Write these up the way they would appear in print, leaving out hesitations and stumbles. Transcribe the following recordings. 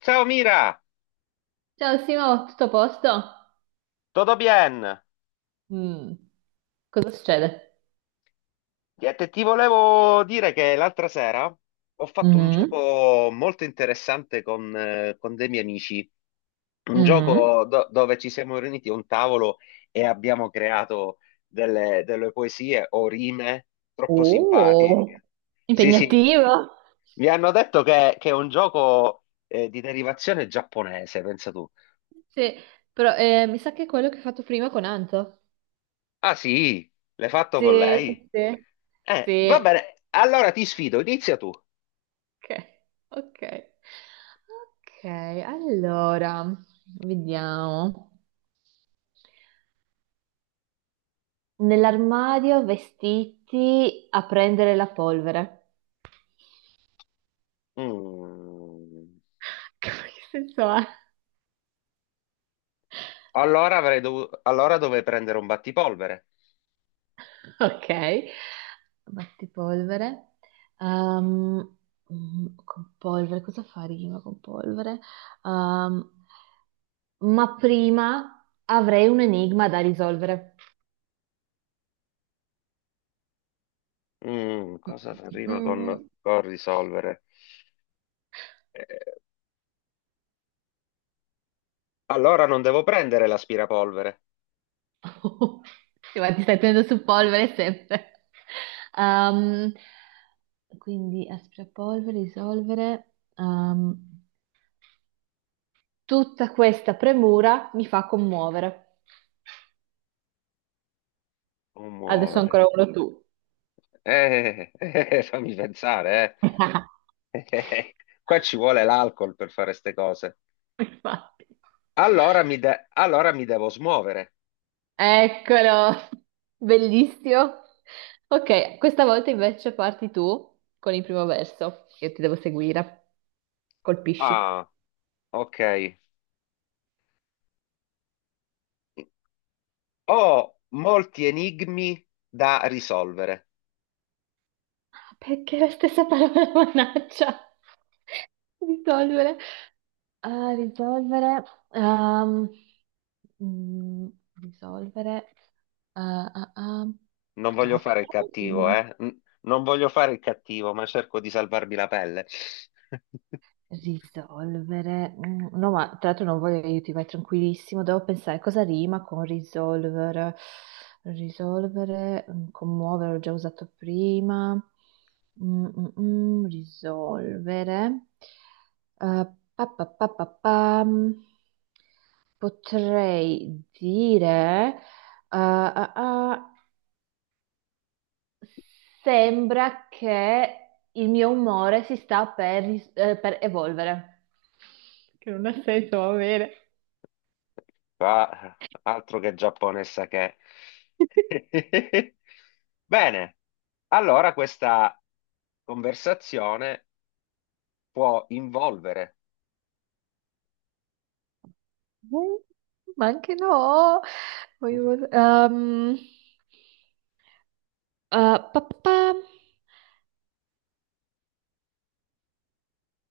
Ciao Mira, Ciao Simo, tutto a posto? tutto bien? Mm, cosa succede? Niente, ti volevo dire che l'altra sera ho fatto un Mhm, gioco molto interessante con dei miei amici, un mhm. gioco dove ci siamo riuniti a un tavolo e abbiamo creato delle poesie o rime troppo Oh, simpatiche. Sì, sì, impegnativo. mi hanno detto che è un gioco di derivazione giapponese, pensa tu. Sì, però mi sa che è quello che hai fatto prima con Anto. Ah sì, l'hai fatto con Sì, lei? sì, sì. Va Sì, bene, allora ti sfido, inizia tu. ok, ok. Ok, allora, vediamo. Nell'armadio vestiti a prendere la polvere. Mm. Che senso ha? Allora avrei dovuto... Allora dovrei prendere un battipolvere. Ok, battipolvere. Ehm, con polvere, cosa fa rima con polvere? Ehm, ma prima avrei un enigma da risolvere. Mm, rima Mm, con risolvere? Eh, allora non devo prendere l'aspirapolvere. Sì, ma ti stai tenendo su polvere sempre. Ehm, quindi aspirapolvere, risolvere. Tutta questa premura mi fa commuovere. Non Adesso muovere. ancora uno tu. Fammi pensare, eh. Eh, Qua ci vuole l'alcol per fare ste cose. Infatti. Allora mi devo smuovere. Eccolo, bellissimo. Ok, questa volta invece parti tu con il primo verso. Io ti devo seguire. Colpisci. Ah, ok. Ho molti enigmi da risolvere. Ah, perché la stessa parola, mannaggia. Risolvere. Ah, risolvere. Ehm, mm, risolvere. Ah, ah, ah. Non Madò, voglio che fare il cattivo, parole. eh? Non voglio fare il cattivo, ma cerco di salvarmi la pelle. Risolvere. No, ma tra l'altro non voglio aiuti, vai tranquillissimo. Devo pensare cosa rima con risolvere. Risolvere, commuovere, l'ho già usato prima. Risolvere. Eh, pa, pa, pa, pa, pam. Potrei dire ah, ah, sembra che il mio umore si sta per, per evolvere. Che non ha senso, va bene. Qua, altro che Giappone, sa che. Bene, allora questa conversazione può involvere, Mm, ma anche no. Voglio- pa- pa- pa.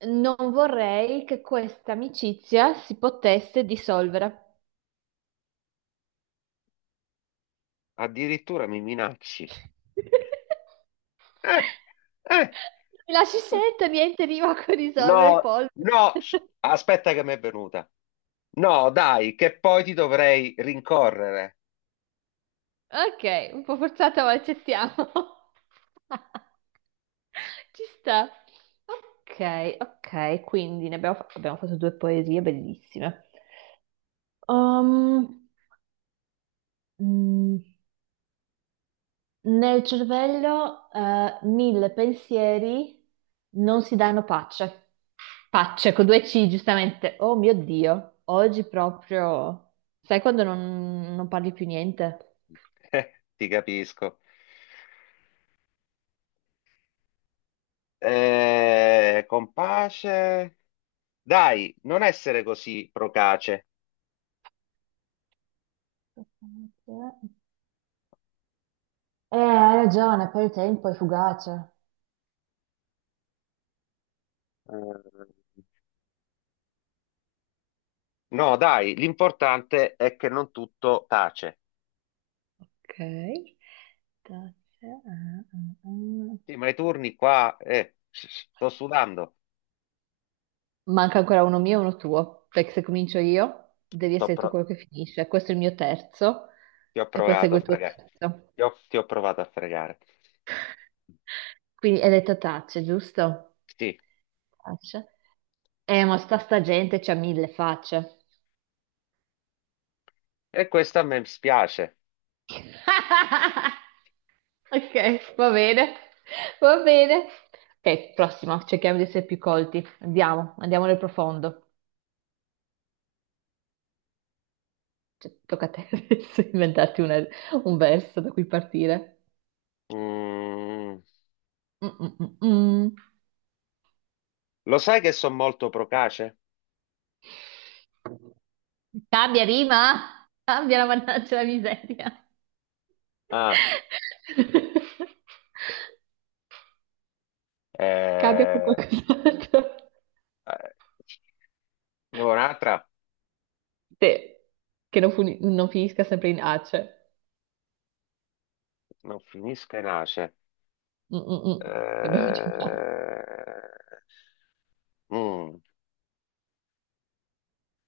Non vorrei che questa amicizia si potesse dissolvere. addirittura mi minacci. Eh, eh. Mi lasci scelta, niente rima con risolvere No, polvere. no, aspetta che mi è venuta. No, dai, che poi ti dovrei rincorrere. Ok, un po' forzata, ma accettiamo. Ci sta. Ok, ok, quindi ne abbiamo, abbiamo fatto due poesie bellissime. Um, mm, nel cervello, mille pensieri non si danno pace. Pace con due C, giustamente. Oh mio Dio, oggi proprio... Sai quando non parli più niente? Ti capisco. Compace. Dai, non essere così procace. Eh, hai ragione, poi il tempo è fugace. Eh, No, dai, l'importante è che non tutto tace. Ok. Tazza, ah, ah, ah. Sì, ma i turni qua, sto sudando. Manca ancora uno mio e uno tuo, perché se comincio io devi Sto essere tu pro- quello che finisce. Questo è il mio terzo ti ho e poi provato segue a il tuo fregare. terzo. Ti ho provato a fregare. Quindi hai detto tacce, giusto? Sì, Tacce. Ma sta gente c'ha mille facce. e questo a me spiace. Ok, va bene, va bene. Ok, prossima, cerchiamo di essere più colti. Andiamo, andiamo nel profondo. Cioè, tocca a te adesso inventarti un verso da cui partire. Mm, Mm, mm, mm, mm. lo sai che sono molto procace? Cambia rima! Cambia la mannaggia la miseria! Ah, Cambia con eh, qualcos'altro. eh, ne vuoi un'altra? Te, che non finisca sempre in ace. Non finisca e nasce. Mm, mm, mm, Che abbiamo già fatto. Eh, mm,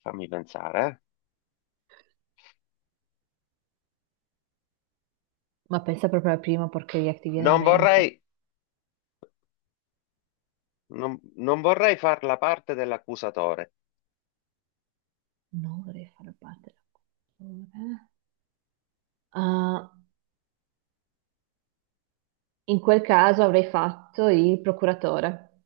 fammi pensare. Ma pensa proprio alla prima porcheria che ti viene in Non vorrei, mente. Non vorrei far la parte dell'accusatore. Non vorrei far parte della cultura. Ah, in quel caso avrei fatto il procuratore.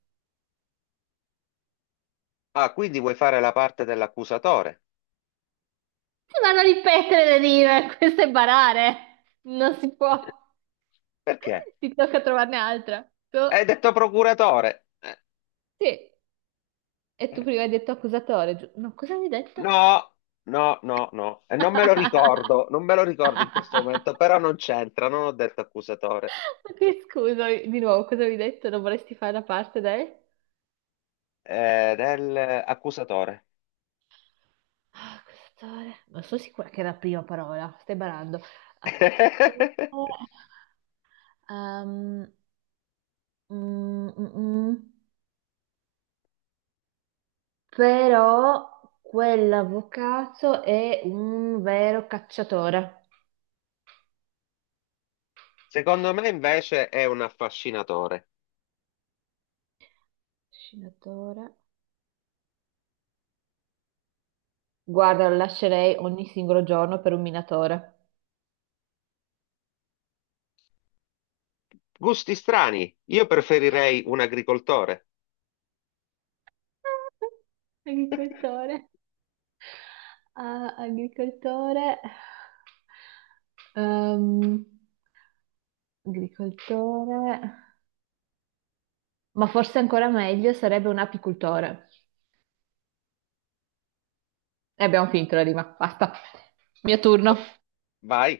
Ah, quindi vuoi fare la parte dell'accusatore? Si vanno a ripetere le rime, questo è barare. Non si può. Perché? Ti tocca trovarne altra. Tu... Hai detto procuratore. Sì, e tu Eh, prima hai detto accusatore, no, cosa mi hai detto? No, no, no, no. E non me lo ricordo, non me lo ricordo in questo momento, però non c'entra, non ho detto accusatore. Ok, scusami. Di nuovo, cosa mi hai detto? Non vorresti fare la parte del... Del accusatore. Ah, accusatore. Non sono sicura che era la prima parola, stai barando. Accusatore. Ehm, mm, mm, mm. mm. Però quell'avvocato è un vero cacciatore. Secondo me invece è un affascinatore. Scinatore. Guarda, lo lascerei ogni singolo giorno per un minatore. Gusti strani, io preferirei un agricoltore. Agricoltore. Ah, agricoltore. Ehm, agricoltore. Ma forse ancora meglio sarebbe un apicultore. E abbiamo finito la rima, basta. Mio turno. Vai,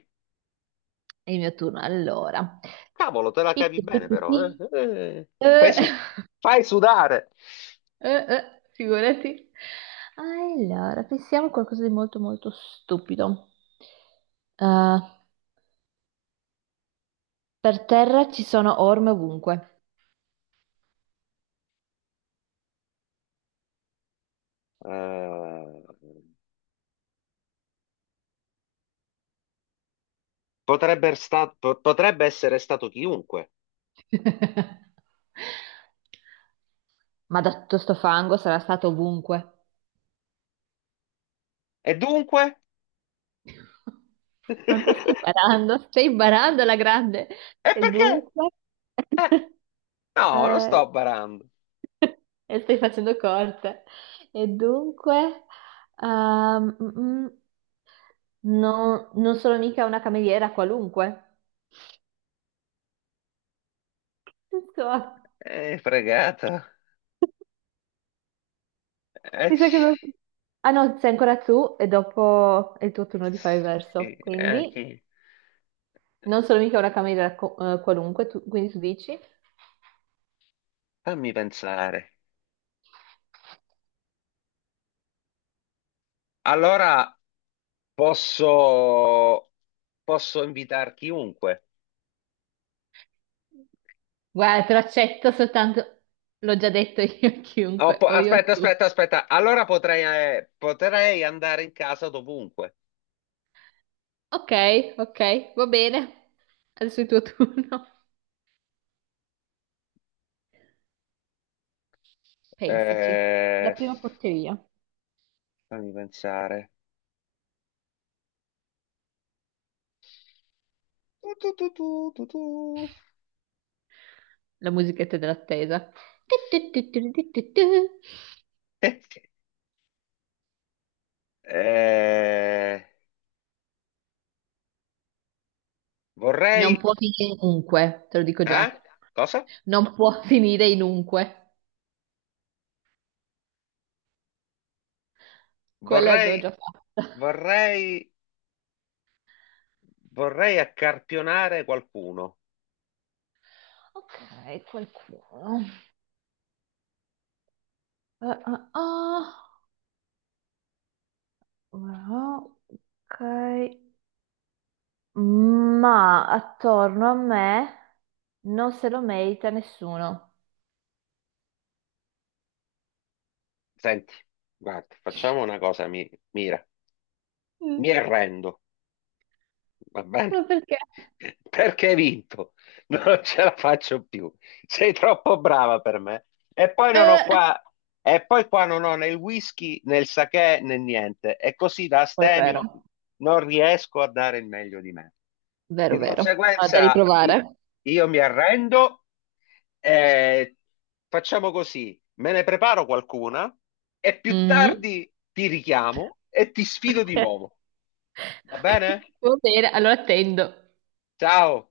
È il mio turno, allora. cavolo, te la Pi, cavi pi, pi, bene pi, però. Eh? pi. Fai, Eh, su- fai sudare. Figurati. Allora, pensiamo a qualcosa di molto molto stupido. Eh, per terra ci sono orme ovunque. Eh, potrebbe essere stato chiunque. Ma da tutto sto fango sarà stato ovunque. E dunque? Non te stai barando alla grande. E E perché? dunque... Eh, no, non eh, sto barando. e stai facendo corte. E dunque... ehm, mm, mm. No, non sono mica una cameriera qualunque. Insomma, Fregato. Eh, mi sa che... Ah no, sei ancora tu e dopo è il tuo turno di fare il sì, verso. Quindi chi? non sono mica una cameriera qualunque, quindi tu dici... Fammi pensare. Allora. Posso, posso invitare chiunque. Guarda, te lo accetto soltanto... L'ho già detto io a Oh, chiunque, o io a aspetta, tu. aspetta, aspetta. Allora potrei, potrei andare in casa dovunque. Ok, ok, va bene. Adesso è il tuo turno. Pensaci. La Eh, prima porcheria. fammi pensare. Tu, tu, tu, tu, tu, tu. La musichetta dell'attesa. Tu, tu, tu, tu, tu, tu, tu. Eh, Non vorrei... può finire in unque, te lo dico Eh? già. Cosa? Non può finire in unque. Quella Vorrei... l'avevo già fatta. Vorrei... Vorrei accarpionare qualcuno. Ok, qualcuno. Eh, eh, ah. Ora, ok. Ma attorno a me non se lo merita nessuno. Senti, guarda, facciamo una cosa, mira. Mi Mm, arrendo. Va bene? ma perché? Perché hai vinto? Non ce la faccio più. Sei troppo brava per me. E poi non ho Eh, qua, e poi qua non ho né il whisky né il sake né niente. E così da quello è astemio vero. non riesco a dare il meglio di me. Vero, Di vero. Ho da conseguenza i- riprovare. io mi arrendo e facciamo così. Me ne preparo qualcuna e più Mhm. tardi ti richiamo e ti sfido di Ok, nuovo. Va ok. bene? Va bene, allora attendo. Ciao.